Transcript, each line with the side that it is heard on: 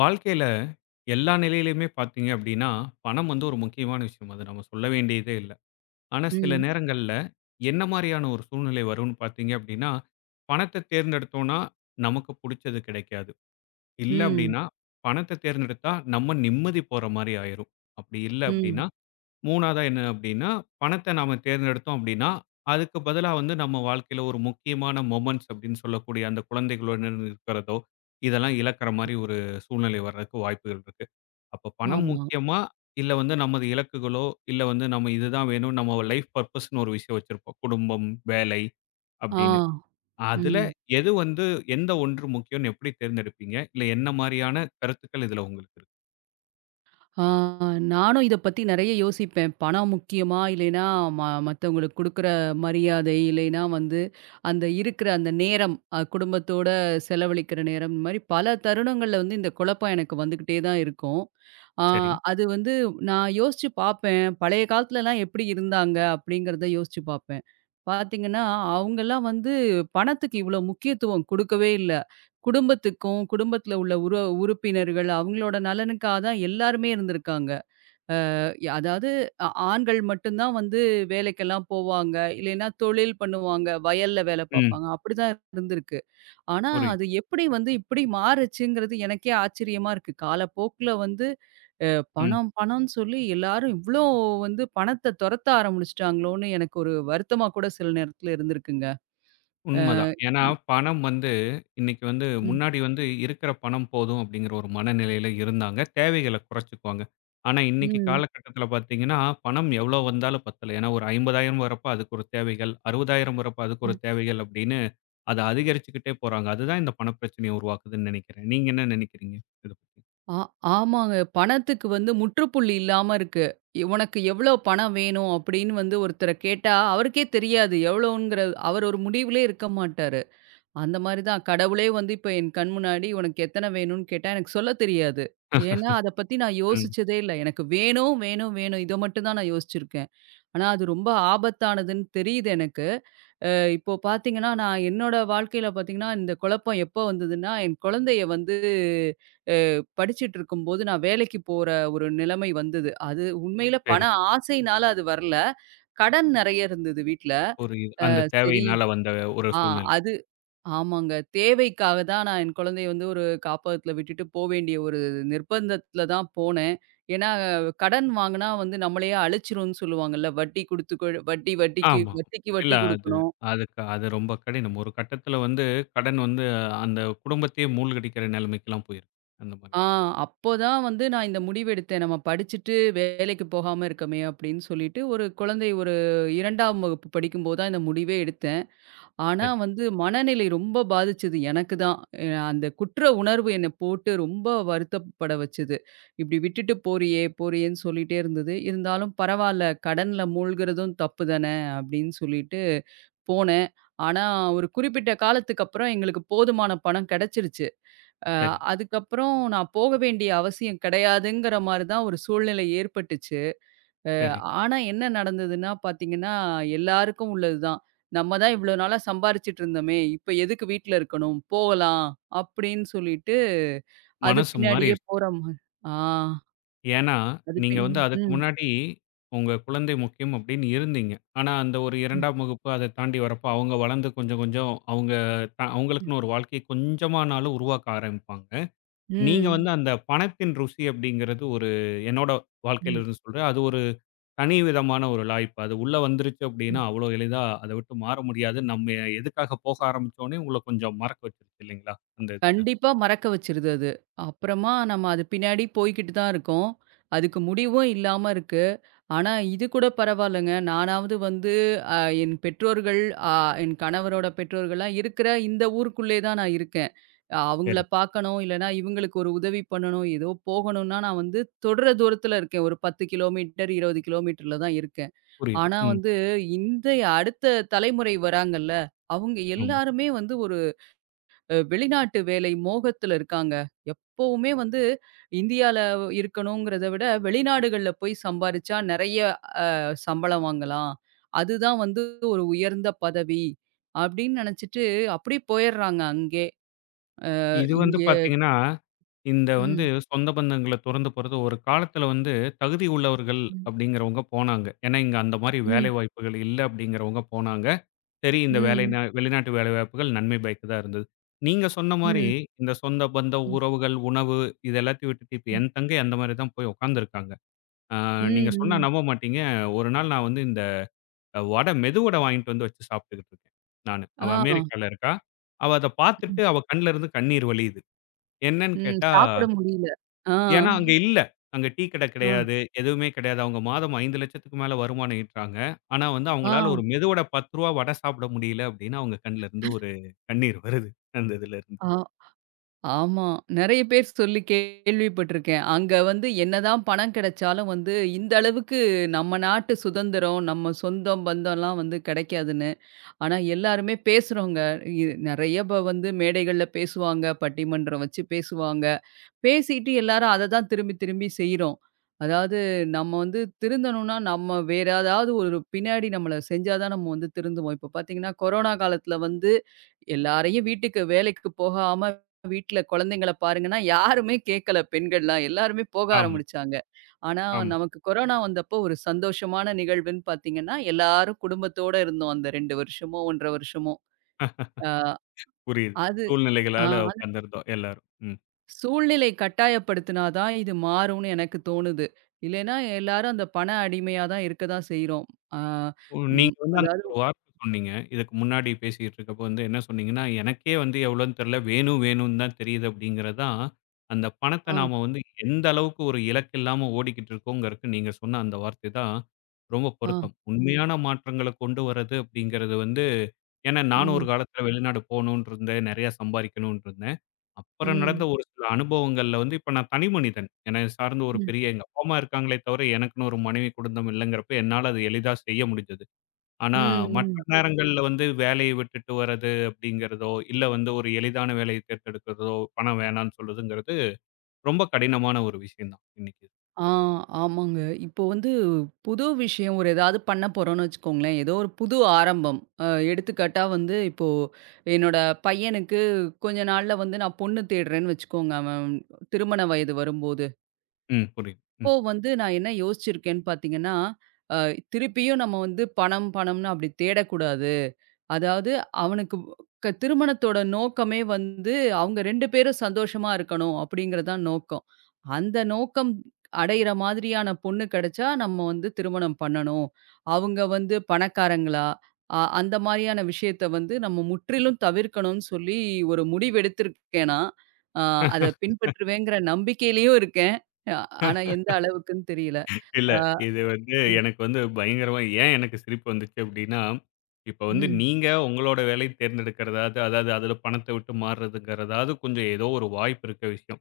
left: வாழ்க்கையில எல்லா நிலையிலயுமே பார்த்தீங்க அப்படின்னா, பணம் வந்து ஒரு முக்கியமான விஷயம். அது நம்ம சொல்ல வேண்டியதே இல்ல. ஆனா சில
right: ம்.
left: நேரங்கள்ல என்ன மாரியான ஒரு சூழ்நிலை வரும்னு பார்த்தீங்க அப்படின்னா, பணத்த தேர்ந்தெடுத்தோம்னா நமக்கு புடிச்சது கிடைக்காது. இல்ல
right: ம்.
left: அப்படின்னா, பணத்த தேர்ந்தெடுத்தா நம்ம நிம்மதி போற மாரி ஆயிரும். அப்படி இல்ல
right: ம்.
left: அப்படின்னா 3வதா என்ன அப்படின்னா, பணத்த நாம தேர்ந்தெடுத்தோம் அப்படின்னா, அதுக்கு பதிலா வந்து நம்ம வாழ்க்கையில ஒரு முக்கியமான மொமெண்ட்ஸ் அப்படின்னு சொல்லக்கூடிய அந்த குழந்தைகளுடன் இருக்கிறதோ, இதெல்லாம் இழக்கிற மாரி ஒரு சூழ்நிலை வர்றதுக்கு வாய்ப்புகள் இருக்கு. அப்ப பணம்
right: ஆமா.
left: முக்கியமா? இல்ல வந்து நமது இலக்குகளோ, இல்ல வந்து நம்ம இதுதான் வேணும், நம்ம லைஃப் பர்ப்பஸ்ன்னு ஒரு விஷயம் வச்சிருப்போம். குடும்பம், வேலை
right: ஆ.
left: அப்படின்னு. ம். அதுல
right: ம்.
left: எது வந்து எந்த ஒன்று முக்கியம்ன்னு எப்படி தேர்ந்தெடுப்பீங்க? இல்ல என்ன மாரியான கருத்துக்கள் இதுல உங்களுக்கு இருக்கு?
right: ஆ நானும் இத பத்தி நெறைய யோசிப்பேன். பணம் முக்கியமா? இல்லைன்னா ம மத்தவங்களுக்கு குடுக்குற மரியாதை, இல்லைன்னா வந்து அந்த இருக்கிற அந்த நேரம், குடும்பத்தோட செலவழிக்கிற நேரம், இந்த மாரி பல தருணங்கள்ல வந்து இந்த குழப்பம் எனக்கு வந்துகிட்டே தான் இருக்கும். ஆ
left: சரி.
right: அது வந்து நான் யோசிச்சு பார்ப்பேன். பழைய காலத்துலலாம் எப்படி இருந்தாங்க? அப்படிங்கிறத யோசிச்சு பார்ப்பேன். பார்த்தீங்கன்னா, அவங்கலாம் வந்து பணத்துக்கு இவ்வளோ முக்கியத்துவம் குடுக்கவே இல்ல. குடும்பத்துக்கும், குடும்பத்தில உள்ள உறுப்பினர்கள் அவங்களோட நலனுக்காக தான் எல்லாருமே இருந்திருக்காங்க. அ அதாவது ஆண்கள் மட்டும் தான் வந்து வேலைக்கெல்லாம் போவாங்க. இல்லைன்னா தொழில் பண்ணுவாங்க. வயல்ல வேலை
left: ம்.
right: பார்ப்பாங்க. அப்படிதான் இருந்திருக்கு. ஆனா
left: புரியுது.
right: அது எப்படி வந்து இப்படி மாறுச்சுங்கிறது எனக்கே ஆச்சரியமா இருக்கு. காலப்போக்குல வந்து அ
left: ம்.
right: பணம் பணம்னு சொல்லி எல்லாரும் இவ்ளோ வந்து பணத்த துரத்த ஆரம்பிச்சுட்டாங்களோன்னு எனக்கு ஒரு வருத்தமா கூட சில நேரத்தில இருந்திருக்குங்க. அ
left: உண்மதான். ஏன்னா, பணம் வந்து இன்னைக்கு வந்து
right: ம்.
left: முன்னாடி வந்து இருக்கிற பணம் போதும் அப்படிங்கிற ஒரு மனநிலையில இருந்தாங்க. தேவைகள குறைச்சுக்குவாங்க. ஆனா, இன்னைக்கு
right: ம்.
left: காலகட்டத்தில பார்த்தீங்கன்னா, பணம் எவ்வளோ வந்தாலும் பத்தல. ஏன்னா, ஒரு 50,000 வரப்ப அதுக்கு ஒரு தேவைகள், 60,000 வரப்ப அதுக்கு ஒரு
right: ம்.
left: தேவைகள் அப்படின்னு அத அதிகரிச்சுக்கிட்டே போறாங்க. அதுதான் இந்த பணப்பிரச்சனைய உருவாக்குதுன்னு நெனைக்கிறேன். நீங்க என்ன நெனைக்கிறீங்க? இத பத்தி?
right: ஆ ஆமாங்க. பணத்துக்கு வந்து முற்றுப்புள்ளி இல்லாம இருக்கு. உனக்கு எவ்ளோ பணம் வேணும் அப்படின்னு வந்து ஒருத்தர கேட்டா, அவருக்கே தெரியாது எவ்வளோங்கிற அவர் ஒரு முடிவிலே இருக்க மாட்டாரு. அந்த மாரி தான் கடவுளே வந்து இப்ப என் கண் முன்னாடி உனக்கு எத்தன வேணும்னு கேட்டா எனக்கு சொல்ல தெரியாது. ஏன்னா அத பத்தி நான்
left: ம்.
right: யோசிச்சதே இல்ல. எனக்கு வேணும், வேணும், வேணும் இத மட்டும் தான் நான் யோசிச்சிருக்கேன். ஆனா அது ரொம்ப ஆபத்தானதுன்னு தெரியுது எனக்கு. அ இப்போ பார்த்தீங்கன்னா, நான் என்னோட வாழ்க்கையில பார்த்தீங்கன்னா, இந்த குழப்பம் எப்போ வந்ததுன்னா, என் குழந்தைய வந்து படிச்சுட்டு இருக்கும்போது நான் வேலைக்கு போற ஒரு நிலைமை வந்தது. அது உண்மையில பண
left: சரி.
right: ம். ஆசையினால அது வரல. கடன் நெறைய இருந்தது வீட்ல.
left: ஒரு அந்த
right: சரி.
left: தேவையினால வந்த ஒரு
right: ஆ
left: சூழ்நிலை.
right: அது ஆமாங்க. தேவைக்காக தான் நான் என் குழந்தைய வந்து ஒரு காப்பகத்துல விட்டுட்டு போ வேண்டிய ஒரு நிர்பந்தத்துல தான் போனேன். ஏன்னா கடன் வாங்குனா வந்து நம்மளையே அழிச்சிரும்ன்னு சொல்லுவாங்கல்ல. வட்டி குடுத்து கொடு வட்டி வட்டிக்கு
left: ஆமா.
right: வட்டிக்கு
left: இல்ல
right: வட்டி
left: அது
right: குடுக்கணும்.
left: அதுக்கு அது ரொம்ப கடினம். ஒரு கட்டத்தில வந்து கடன் வந்து அந்த குடும்பத்தையே மூழ்கடிக்கிற நிலைமைக்கெல்லாம் போயிருக்கு. அந்த மாரி.
right: ஆ அப்போதான் வந்து நான் இந்த முடிவெடுத்தேன். நம்ம படிச்சுட்டு வேலைக்கு போகாம இருக்கமே அப்படின்னு சொல்லிட்டு, ஒரு குழந்தை ஒரு 2ஆம் வகுப்பு படிக்கும்போது தான் இந்த முடிவே எடுத்தேன். ஆனா
left: சரி,
right: வந்து மனநிலை ரொம்ப பாதிச்சது எனக்கு தான். அ அந்த குற்ற உணர்வு என்னை போட்டு ரொம்ப வருத்தப்பட வச்சது. இப்படி விட்டுட்டு போறியே போறியேன்னு சொல்லிட்டே இருந்தது. இருந்தாலும் பரவால்ல கடன்ல மூழ்குறதும் தப்பு தானே அப்படின்னு சொல்லிட்டு போனேன். ஆனா ஒரு குறிப்பிட்ட காலத்துக்கு அப்புறம் எங்களுக்கு போதுமான பணம் கிடைச்சிருச்சு. அ
left: சரி,
right: அதுக்கப்புறம் நான் போக வேண்டிய அவசியம் கிடையாதுங்கிற மாரி தான் ஒரு சூழ்நிலை ஏற்பட்டுச்சு. அ
left: சரி.
right: ஆனா என்ன நடந்ததுன்னா பார்த்தீங்கன்னா, எல்லாருக்கும் உள்ளது தான். நம்ம தான் இவ்வளோ நாளா சம்பாரிச்சுட்டு இருந்தோமே, இப்ப எதுக்கு வீட்ல இருக்கணும்? போகலாம் அப்படின்னு சொல்லிட்டு, அது
left: மனசு
right: பின்னாடியே
left: மாறிருச்சு.
right: போற மாரி. ஆ
left: ஏன்னா,
right: அது
left: நீங்க வந்து அதுக்கு
right: ம்,
left: முன்னாடி உங்க குழந்தை முக்கியம் அப்படின்னு இருந்தீங்க. ஆனா, அந்த ஒரு
right: ம்,
left: 2ஆம் வகுப்பு அத தாண்டி வரப்போ அவங்க வளர்ந்து கொஞ்சம் கொஞ்சம் அவங்க
right: ம்,
left: அவங்களுக்குன்னு ஒரு வாழ்க்கையை கொஞ்சமானாலும் உருவாக்க ஆரம்பிப்பாங்க. நீங்க
right: ம்,
left: வந்து அந்த பணத்தின் ருசி அப்படிங்கிறது ஒரு என்னோட வாழ்க்கையில
right: ம்,
left: இருந்து சொல்றேன். அது ஒரு தனி விதமான ஒரு லாய்ப்பு. அது உள்ள வந்துருச்சு அப்படின்னா,
right: ம்.
left: அவ்வளோ எளிதா அத விட்டு மாற முடியாது. நம்ம எதுக்காக போக ஆரம்பிச்சோன்னே உங்கள கொஞ்சம் மறக்க வச்சுருச்சு இல்லைங்களா? அந்த இதுல.
right: கண்டிப்பா மறக்க வச்சுருது அது. அப்புறமா நம்ம அது பின்னாடி போய்க்கிட்டு தான் இருக்கோம். அதுக்கு முடிவும் இல்லாம இருக்கு. ஆனா, இது கூட பரவாயில்லங்க. நானாவது வந்து அ என் பெற்றோர்கள், அ என் கணவரோட பெற்றோர்கள்லாம் இருக்கிற இந்த ஊருக்குள்ளே தான் நான் இருக்கேன். ஆ, அவங்கள
left: சரி.
right: பார்க்கணும், இல்லன்னா இவங்களுக்கு ஒரு உதவி பண்ணணும், ஏதோ போகணும்னா நான் வந்து தொடர தூரத்தில இருக்கேன். ஒரு 10 கிலோமீட்டர், 20 கிலோமீட்டர்ல தான் இருக்கேன்.
left: புரியுது.
right: ஆனா
left: ம்.
right: வந்து இன்றைய அடுத்த தலைமுறை வராங்கல்ல, அவங்க
left: ஆமா.
right: எல்லாருமே வந்து ஒரு வெளிநாட்டு வேலை மோகத்தில இருக்காங்க. எப்பவுமே வந்து இந்தியால இருக்கணுங்கிறத விட வெளிநாடுகள்ல போய் சம்பாரிச்சா நெறைய சம்பளம் வாங்கலாம். அதுதான் வந்து ஒரு உயர்ந்த பதவி அப்படின்னு நெனச்சுட்டு அப்படியே போயிடுறாங்க அங்கே.
left: இது வந்து
right: இங்கே
left: பார்த்தீங்கன்னா, இந்த வந்து
right: ம்.
left: சொந்த பந்தங்கள துறந்து போறது ஒரு காலத்துல வந்து தகுதி உள்ளவர்கள்
right: ம்.
left: அப்படிங்கிறவங்க போனாங்க. ஏன்னா, இங்க அந்த மாரி வேலை
right: ம்.
left: வாய்ப்புகள் இல்ல அப்படிங்கிறவங்க போனாங்க. சரி, இந்த வேலை
right: ம்.
left: வெளிநாட்டு வேலைவாய்ப்புகள் நன்மை பயக்கு தான் இருந்தது. நீங்க சொன்ன மாரி,
right: ம்.
left: இந்த சொந்த, பந்த,
right: ம்.
left: உறவுகள், உணவு இது எல்லாத்தையும் விட்டுட்டு, இப்ப
right: ம்.
left: என் தங்கை அந்த மாரி தான் போய் உட்காந்துருக்காங்க. ஆ நீங்க சொன்னா
right: ம்.
left: நம்ப மாட்டீங்க. ஒரு நாள் நான் வந்து இந்த வடை மெதுவடை வாங்கிட்டு வந்து வச்சு சாப்பிட்டுக்கிட்டு இருக்கேன் நானு. அவ
right: ஆ.
left: அமெரிக்கால இருக்கா. அவ அத
right: ம்.
left: பார்த்துட்டு அவ கண்ல இருந்து கண்ணீர் வழியுது. என்னன்னு
right: ம்.
left: கேட்டா
right: சாப்பிட முடியல. ஆ.
left: ஏன்னா அங்க இல்ல. அங்க டீ கடை
right: ஆ.
left: கிடையாது. எதுவுமே கிடையாது. அவங்க மாதம் 5,00,000க்கு மேல வருமானம் ஈட்டுறாங்க. ஆனா வந்து அவங்களால ஒரு
right: ஆ.
left: மெதுவட ரூ. 10 வடை சாப்பிட முடியல அப்டின்னா, அவங்க கண்ல இருந்து ஒரு கண்ணீர் வருது. அந்த இதுல இருந்து.
right: ஆ. ஆமா. நெறைய பேர் சொல்லி கேள்விப்பட்டுருக்கேன். அங்க வந்து என்னதான் பணம் கிடைச்சாலும் வந்து இந்த அளவுக்கு நம்ம நாட்டு சுதந்திரம், நம்ம சொந்தம் பந்தம்லாம் வந்து கிடைக்காதுன்னு. ஆனா, எல்லாருமே பேசுறோங்க. இ நெறைய வந்து மேடைகள்ல பேசுவாங்க. பட்டிமன்றம் வச்சு பேசுவாங்க. பேசிட்டு எல்லாரும் அத தான் திரும்பி திரும்பி செய்றோம். அதாவது நம்ம வந்து திருந்தணும்னா, நம்ம வேற ஏதாவது ஒரு பின்னாடி நம்மள செஞ்சா தான் நம்ம வந்து திருந்துவோம். இப்ப பார்த்தீங்கன்னா, கொரோனா காலத்துல வந்து எல்லாரையும் வீட்டுக்கு வேலைக்கு போகாம வீட்ல குழந்தைங்கள பாருங்கன்னா, யாருமே கேட்கல பெண்கள்லாம். எல்லாருமே போக
left: ஆமா,
right: ஆரம்பிச்சாங்க. ஆனா
left: ஆமா.
right: நமக்கு கொரோனா வந்தப்போ ஒரு சந்தோஷமான நிகழ்வுன்னு பார்த்தீங்கன்னா, எல்லாரும் குடும்பத்தோட இருந்தோம் அந்த 2 வருஷமோ, 1 1/2 வருஷமோ. அ
left: புரியுது.
right: அது ஆ
left: சூழ்நிலைகளால உட்கார்ந்திருந்தோம் எல்லாரும். ம்.
right: சூழ்நிலை கட்டாயப்படுத்தினா தான் இது மாறும்னு எனக்கு தோணுது. இல்லைன்னா எல்லாரும் அந்த பண அடிமையா தான் இருக்க தான் செய்றோம். ஆ. ம்.
left: நீங்க வந்து அந்த
right: அதாவது
left: ஒரு வார்த்தை சொன்னீங்க. இதுக்கு முன்னாடி பேசிக்கிட்டு இருக்கப்போ வந்து என்ன சொன்னீங்கன்னா, "எனக்கே வந்து எவ்வளோன்னு தெரியல. வேணும் வேணும்னு தான் தெரியுது." அப்படிங்கிறது தான் அந்த பணத்த
right: ஆ,
left: நாம வந்து எந்த அளவுக்கு ஒரு இலக்கு இல்லாம ஓடிக்கிட்டு இருக்கோங்கிறதுக்கு நீங்க சொன்ன அந்த வார்த்தை தான் ரொம்ப
right: ஆ,
left: பொருத்தம். உண்மையான மாற்றங்கள கொண்டு வர்றது அப்படிங்கிறது வந்து ஏன்னா நானும் ஒரு
right: ம்,
left: காலத்தில வெளிநாடு போகணும்னு இருந்தேன். நெறையா சம்பாரிக்கணும்னு இருந்தேன். அப்புறம் நடந்த
right: ம்,
left: ஒரு சில அனுபவங்கள்ல வந்து இப்ப நான் தனி மனிதன். என்னை சார்ந்த ஒரு
right: ம்,
left: பெரிய எங்க அப்பா, அம்மா இருக்காங்களே தவிர எனக்குன்னு ஒரு மனைவி, குடும்பம் இல்லங்கிறப்ப என்னால அது எளிதா செய்ய முடிஞ்சது. ஆனா,
right: ம்,
left: மற்ற
right: ம்.
left: நேரங்கள்ல வந்து வேலைய விட்டுட்டு வர்றது அப்படிங்கிறதோ, இல்ல வந்து ஒரு எளிதான வேலைய தேர்ந்தெடுக்கிறதோ, பணம் வேணான்னு சொல்றதுங்கிறது ரொம்ப கடினமான ஒரு விஷயம் தான் இன்னைக்கு.
right: ஆ ஆமாங்க. இப்போ வந்து புது விஷயம் ஒரு ஏதாவது பண்ண போறோம்னு வச்சுக்கோங்களேன். ஏதோ ஒரு புது ஆரம்பம். எடுத்துக்காட்டா வந்து இப்போ என்னோட பையனுக்கு கொஞ்ச நாள்ல வந்து நான் பொண்ணு தேடுறேன்னு வச்சுக்கோங்க. அவன் திருமண வயது வரும்போது.
left: ம். புரியுது. ம்.
right: அப்போ வந்து நான் என்ன யோசிச்சிருக்கேன்னு பார்த்தீங்கன்னா, அ திருப்பியும் நம்ம வந்து பணம், பணம்னு அப்படி தேடக்கூடாது. அதாவது அவனுக்கு திருமணத்தோட நோக்கமே வந்து, அவங்க 2 பேரும் சந்தோஷமா இருக்கணும் அப்படிங்கிறது தான் நோக்கம். அந்த நோக்கம் அடையிற மாதிரியான பொண்ணு கிடைச்சா, நம்ம வந்து திருமணம் பண்ணணும். அவங்க வந்து பணக்காரங்களா? அந்த மாரியான விஷயத்த வந்து நம்ம முற்றிலும் தவிர்க்கணும்னு சொல்லி ஒரு முடிவு எடுத்திருக்கேன் நான். அ அத பின்பற்றுவேங்கிற நம்பிக்கையிலயும் இருக்கேன். அ ஆனா எந்த அளவுக்குன்னு தெரியல.
left: இல்ல.
right: அ.
left: இது வந்து எனக்கு வந்து பயங்கரமா ஏன் எனக்கு சிரிப்பு வந்துச்சு அப்படின்னா, இப்ப வந்து
right: ம்.
left: நீங்க உங்களோட வேலைய தேர்ந்தெடுக்கிறதாவது, அதாவது அதுல பணத்த விட்டு மாறுறதுங்கிறதாவது கொஞ்சம் ஏதோ ஒரு வாய்ப்பு இருக்க விஷயம்.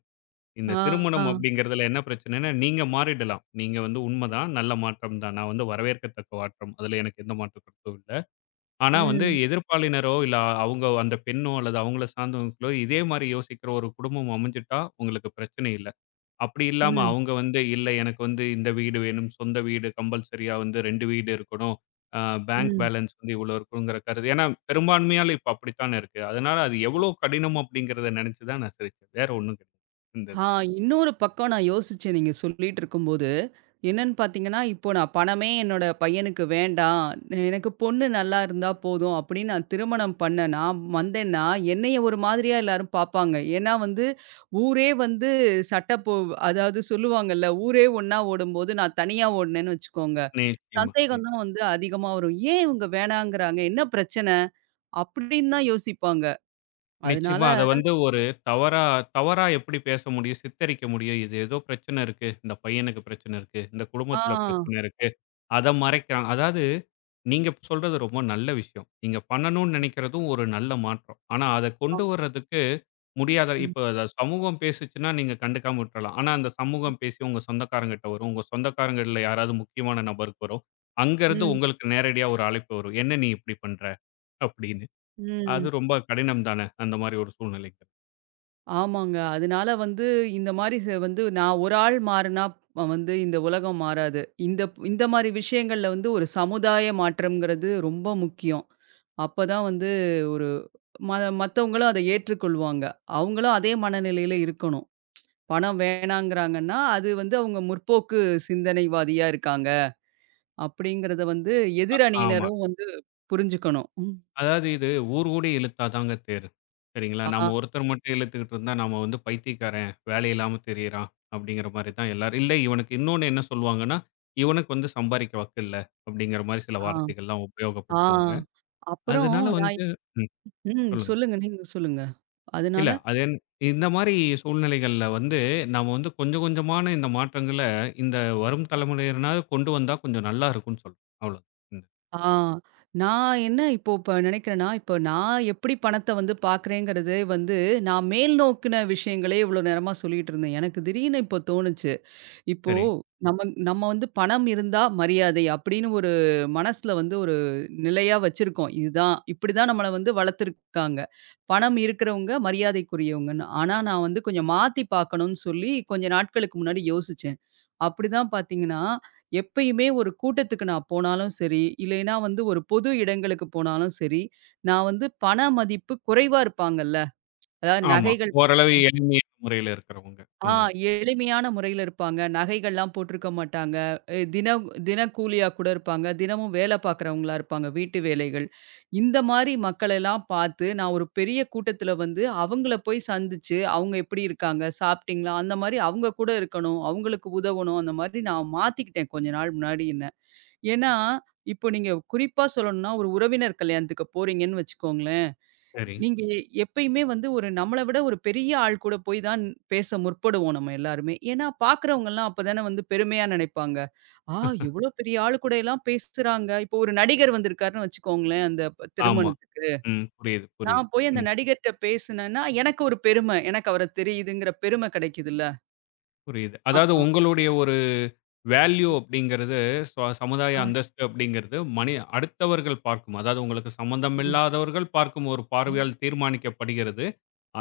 left: இந்த
right: ஆ. ஆ,
left: திருமணம் அப்படிங்கிறதுல என்ன பிரச்சனைன்னா, நீங்க மாறிடலாம். நீங்க வந்து உண்மதான். நல்ல மாற்றம் தான். நான் வந்து வரவேற்கத்தக்க மாற்றம். அதுல எனக்கு எந்த மாற்று கருத்தும் இல்ல. ஆனா வந்து
right: ம்.
left: எதிர்ப்பாளினரோ, இல்ல அவங்க அந்த பெண்ணோ அல்லது அவங்கள சார்ந்தவங்களோ இதே மாரி யோசிக்கிற ஒரு குடும்பம் அமைஞ்சுட்டா உங்களுக்கு பிரச்சனை இல்ல. அப்படி இல்லாம
right: ம்.
left: அவங்க வந்து இல்ல எனக்கு வந்து இந்த வீடு வேணும், சொந்த வீடு கம்பல்சரியா வந்து 2 வீடு இருக்கணும். அ பேங்க்
right: ம்.
left: பேலன்ஸ் வந்து இவ்வளோ இருக்குங்கிற கருது. ஏன்னா பெரும்பான்மையால இப்ப அப்படித்தானே இருக்கு. அதனால அது எவ்வளோ கடினம் அப்படிங்கிறத நெனச்சு தான் நான் சிரிச்சேன். வேற ஒண்ணும் கிடையாது. இந்த
right: ஆ இன்னொரு பக்கம் நான் யோசிச்சேன் நீங்க சொல்லிட்டு இருக்கும்போது. என்னன்னு பார்த்தீங்கன்னா, இப்போ நான் பணமே என்னோட பையனுக்கு வேண்டாம். எனக்கு பொண்ணு நல்லா இருந்தா போதும் அப்படின்னு நான் திருமணம் பண்ணேன்னா, வந்தேன்னா என்னைய ஒரு மாதிரியா எல்லாரும் பார்ப்பாங்க. ஏன்னா வந்து ஊரே வந்து சட்ட போ அதாவது சொல்லுவாங்கல்ல, ஊரே ஒண்ணா ஓடும்போது நான் தனியா ஓடுனேன்னு வச்சுக்கோங்க.
left: நிச்சயமா.
right: சந்தேகம் தான் வந்து அதிகமா வரும். ஏன் இவங்க வேணாங்கிறாங்க? என்ன பிரச்சனை? அப்படின்னு தான் யோசிப்பாங்க. அதனால
left: நிச்சயமா. அத வந்து ஒரு தவறா தவறா எப்படி பேச முடியும்? சித்தரிக்க முடியும். இது ஏதோ பிரச்சனை இருக்கு. இந்த பையனுக்கு பிரச்சனை இருக்கு. இந்த
right: ஆ.
left: குடும்பத்தில பிரச்சனை இருக்கு. அத மறைக்கிறான். அதாவது நீங்க சொல்றது ரொம்ப நல்ல விஷயம். நீங்க பண்ணணும்னு நெனைக்கிறதும் ஒரு நல்ல மாற்றம். ஆனா அத கொண்டு வர்றதுக்கு முடியாத
right: ம்.
left: இப்ப அத சமூகம் பேசுச்சுன்னா நீங்க கண்டுக்காம விட்டுறலாம். ஆனா அந்த சமூகம் பேசி உங்க சொந்தக்காரங்ககிட்ட வரும். உங்க சொந்தக்காரங்கள்ல யாராவது முக்கியமான நபருக்கு வரும். அங்கருந்து
right: ம்.
left: உங்களுக்கு நேரடியா ஒரு அழைப்பு வரும். "என்ன நீ இப்படி பண்ற?" அப்படின்னு. அது
right: ம்.
left: ரொம்ப கடினம் தானே! அந்த மாரி ஒரு சூழ்நிலைக்கு.
right: ஆமாங்க. அதனால வந்து இந்த மாரி வந்து நான் ஒரு ஆள் மாறுனா வந்து இந்த உலகம் மாறாது. இந்த இந்த மாரி விஷயங்கள்ல வந்து ஒரு சமுதாய மாற்றம்ங்கிறது ரொம்ப முக்கியம். அப்பதான் வந்து ஒரு ம மத்தவங்களும் அத ஏற்றுக்கொள்வாங்க. அவங்களும் அதே மனநிலையில இருக்கணும். பணம் வேணாங்கிறாங்கன்னா, அது வந்து அவங்க 'முற்போக்கு சிந்தனைவாதியா இருக்காங்க' அப்படிங்கிறத வந்து
left: ஆமா.
right: எதிரணியினரும் வந்து புரிஞ்சுக்கணும். ம்.
left: அதாவது இது ஊர் கூடி இழுத்தாதாங்க தேரு. சரிங்களா?
right: ஆ,
left: நாம ஒருத்தர் மட்டும் இழுத்துக்கிட்டு இருந்தா, நாம வந்து பைத்தியக்காரன், வேலை இல்லாம திரியிறான் அப்படிங்கிற மாரி தான் எல்லாரும். இல்ல இவனுக்கு இன்னொன்னு என்ன சொல்லுவாங்கன்னா, இவனுக்கு வந்து சம்பாரிக்க வக்கு இல்ல அப்படிங்கிற மாரி சில
right: ஆ,
left: வார்த்தைகள்லாம்
right: ஆ.
left: உபயோகப்படுத்துவாங்க.
right: அப்புறம்
left: அதனால
right: நான்
left: வந்து ம்
right: ம்.
left: சொல்லுங்க.
right: சொல்லுங்க. நீங்க சொல்லுங்க.
left: இல்ல
right: அதனால
left: அது என் இந்த மாரி சூழ்நிலைகள்ல வந்து நாம வந்து கொஞ்சம் கொஞ்சமான இந்த மாற்றங்கள இந்த வரும் தலைமுறையினராவது கொண்டு வந்தா கொஞ்சம் நல்லா இருக்கும்னு சொல்றேன். அவ்வளோதான். ம்.
right: ஆ. நான் என்ன இப்போ இப்ப நினைக்கிறேன்னா, இப்போ நான் எப்படி பணத்த வந்து பார்க்குறேங்கிறது வந்து, நான் மேல் நோக்குன விஷயங்களே இவ்வளோ நேரமா சொல்லிட்டு இருந்தேன். எனக்கு திடீர்னு இப்போ தோணுச்சு. இப்போ
left: சரி.
right: நம்ம நம்ம வந்து பணம் இருந்தா மரியாதை அப்படின்னு ஒரு மனசுல வந்து ஒரு நிலையா வச்சிருக்கோம். இதுதான் இப்படிதான் நம்மள வந்து வளர்த்துருக்காங்க. பணம் இருக்கிறவங்க மரியாதைக்குரியவங்கன்னு. ஆனா நான் வந்து கொஞ்சம் மாத்தி பார்க்கணும்னு சொல்லி கொஞ்ச நாட்களுக்கு முன்னாடி யோசிச்சேன். அப்படிதான் பார்த்தீங்கன்னா, எப்பயுமே ஒரு கூட்டத்துக்கு நான் போனாலும் சரி, இல்லைன்னா வந்து ஒரு பொது இடங்களுக்கு போனாலும் சரி, நான் வந்து பண மதிப்பு குறைவா இருப்பாங்கல்ல. அதாவது
left: ஆமா.
right: நகைகள்
left: ஓரளவு எளிமையான முறையில இருக்கிறவங்க
right: ஆ
left: அந்த
right: எளிமையான முறையில இருப்பாங்க. நகைகள்லாம் போட்டிருக்க மாட்டாங்க. தினம் தினக்கூலியா கூட இருப்பாங்க. தினமும் வேலை பார்க்குறவங்களா இருப்பாங்க. வீட்டு வேலைகள். இந்த மாரி மக்களெல்லாம் பார்த்து, நான் ஒரு பெரிய கூட்டத்தில வந்து அவங்கள போய் சந்திச்சு, அவங்க எப்படி இருக்காங்க? சாப்பிட்டீங்களா? அந்த மாரி அவங்க கூட இருக்கணும். அவங்களுக்கு உதவணும். அந்த மாதிரி நான் மாத்திக்கிட்டேன் கொஞ்ச நாள் முன்னாடி என்ன. ஏன்னா, இப்போ நீங்க குறிப்பா சொல்லணும்னா, ஒரு உறவினர் கல்யாணத்துக்கு போறீங்கன்னு வச்சுக்கோங்களேன்.
left: சரி.
right: நீங்க எப்பயுமே வந்து ஒரு நம்மள விட ஒரு பெரிய ஆள் கூட போய் தான் பேச முற்படுவோம் நம்ம எல்லாருமே. ஏன்னா பார்க்கிறவங்கலாம் அப்பதானே வந்து பெருமையா நினைப்பாங்க. ஆ இவ்ளோ பெரிய ஆளு கூட எல்லாம் பேசுறாங்க. இப்போ ஒரு நடிகர் வந்திருக்காருன்னு வச்சுக்கோங்களேன் அந்த
left: ஆமா.
right: திருமணத்துக்கு.
left: ம். புரியுது, புரியுது.
right: நான் போய் அந்த
left: ம்.
right: நடிகர்ட்ட பேசுனேன்னா, எனக்கு ஒரு பெருமை. எனக்கு அவர தெரியுதுங்கிற பெருமை கிடைக்குதுல்ல.
left: புரியுது. அதாவது
right: ஆமா.
left: உங்களுடைய ஒரு வேல்யூ அப்படிங்கிறது,
right: அ,
left: சமுதாய
right: அ,
left: அந்தஸ்து அப்படிங்கிறது மனி அடுத்தவர்கள் பார்க்கும். அதாவது உங்களுக்கு சம்மந்தமில்லாதவர்கள் பார்க்கும் ஒரு
right: அ.
left: பார்வையால் தீர்மானிக்கப்படுகிறது.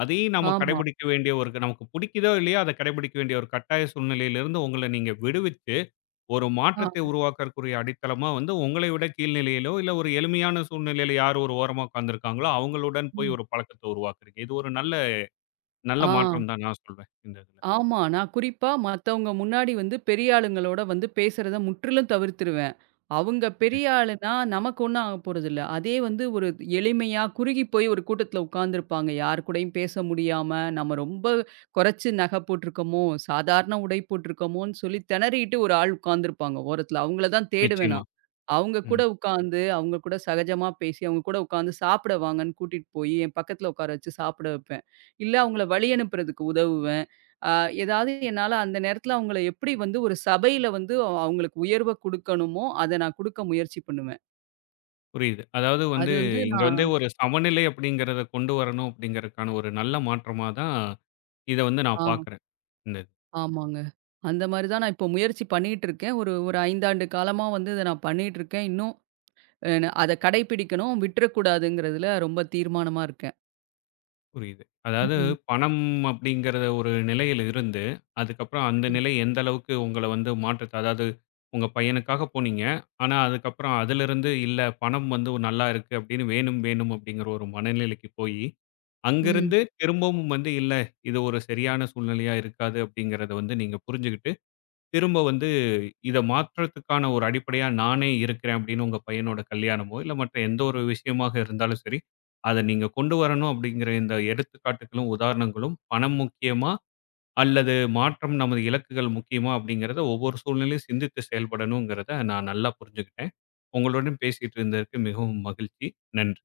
left: அதையும் நம்ம
right: ஆமா.
left: கடைபிடிக்க வேண்டிய ஒரு நமக்கு பிடிக்குதோ இல்லையோ அதை கடைபிடிக்க வேண்டிய ஒரு கட்டாய சூழ்நிலையிலிருந்து உங்கள நீங்க விடுவித்து, ஒரு
right: ஆ,
left: மாற்றத்தை உருவாக்கக்கூடிய அடித்தளமா வந்து உங்களை விட கீழ்நிலையிலோ, இல்ல ஒரு எளிமையான சூழ்நிலையில யார் ஒரு ஓரமா உட்கார்ந்திருக்காங்களோ அவங்களுடன் போய்
right: ம்.
left: ஒரு பழக்கத்த உருவாக்குறீங்க. இது ஒரு நல்ல நல்ல
right: ஆ.
left: மாற்றம் தான் நான் சொல்வேன். இந்த இதுல.
right: ஆமா. நான் குறிப்பா மத்தவங்க முன்னாடி வந்து பெரிய ஆளுங்களோட வந்து பேசுறத முற்றிலும் தவிர்த்துருவேன். அவங்க பெரிய ஆளுனா நமக்கு ஒண்ணும் ஆக போறதில்ல. அதே வந்து ஒரு எளிமையா குறுகி போய் ஒரு கூட்டத்துல உட்கார்ந்துருப்பாங்க. யார் கூடயும் பேச முடியாம, நம்ம ரொம்ப குறைச்சு நகை போட்டிருக்கோமோ, சாதாரண உடை போட்டிருக்கோமோன்னு சொல்லி திணறிட்டு ஒரு ஆள் உட்கார்ந்துருப்பாங்க ஓரத்துல. அவங்கள தான் தேடுவேன்
left: நிச்சயமா.
right: நான். அவங்க
left: ம்.
right: கூட உட்காந்து, அவங்க கூட சகஜமா பேசி, அவங்க கூட உட்காந்து சாப்பிட வாங்கன்னு கூட்டிட்டு போய், என் பக்கத்துல உட்கார வச்சு சாப்பிட வைப்பேன். இல்ல அவங்கள வழி அனுப்புறதுக்கு உதவுவேன். ஆ ஏதாவது என்னால அந்த நேரத்துல அவங்கள எப்படி வந்து ஒரு சபையில வந்து அவங்களுக்கு உயர்வ குடுக்கணுமோ, அத நான் குடுக்க முயற்சி பண்ணுவேன்.
left: புரியுது. அதாவது
right: அது
left: வந்து
right: வந்து
left: இங்க
right: நான்
left: வந்து ஒரு சமநிலை அப்படிங்கிறத கொண்டு வரணும் அப்படிங்கிறதுக்கான ஒரு நல்ல மாற்றமா தான் இத வந்து நான்
right: ஆ.
left: பார்க்குறேன். இந்த இது.
right: ஆமாங்க. அந்த மாரி தான் நான் இப்போ முயற்சி பண்ணிட்டு இருக்கேன். ஒரு ஒரு 5 ஆண்டு காலமா வந்து இத நான் பண்ணிட்டு இருக்கேன். இன்னும் அத கடைபிடிக்கணும், விட்டுறக்கூடாதுங்கிறதுல ரொம்ப தீர்மானமா இருக்கேன்.
left: புரியுது. அதாவது
right: ம்,
left: பணம் அப்படிங்கிறத ஒரு நிலையில இருந்து, அதுக்கப்புறம் அந்த
right: ம்,
left: நிலை எந்த அளவுக்கு உங்கள வந்து மாற்றத்த அதாவது உங்க பையனுக்காக போனீங்க. ஆனா அதுக்கப்புறம் அதிலிருந்து இல்ல பணம் வந்து நல்லா இருக்கு அப்படின்னு வேணும், வேணும் அப்படிங்கிற ஒரு மனநிலைக்கு போயி
right: ம்.
left: அங்கிருந்து திரும்பவும் வந்து இல்ல, இது ஒரு சரியான சூழ்நிலையா இருக்காது அப்படிங்கிறத வந்து நீங்க புரிஞ்சுகிட்டு, திரும்ப வந்து இத மாற்றத்துக்கான ஒரு அடிப்படையா நானே இருக்கிறேன் அப்படின்னு உங்க பையனோட கல்யாணமோ, இல்ல மற்ற எந்த ஒரு விஷயமாக இருந்தாலும் சரி, அத நீங்க கொண்டு வரணும் அப்படிங்கிற இந்த எடுத்துக்காட்டுகளும், உதாரணங்களும் பணம் முக்கியமா? அல்லது மாற்றம் நமது இலக்குகள் முக்கியமா? அப்படிங்கிறத ஒவ்வொரு சூழ்நிலையும் சிந்தித்து செயல்படணுங்கிறத நான் நல்லா புரிஞ்சுகிட்டேன். உங்களுடன் பேசிட்டு இருந்ததற்கு மிகவும் மகிழ்ச்சி. நன்றி.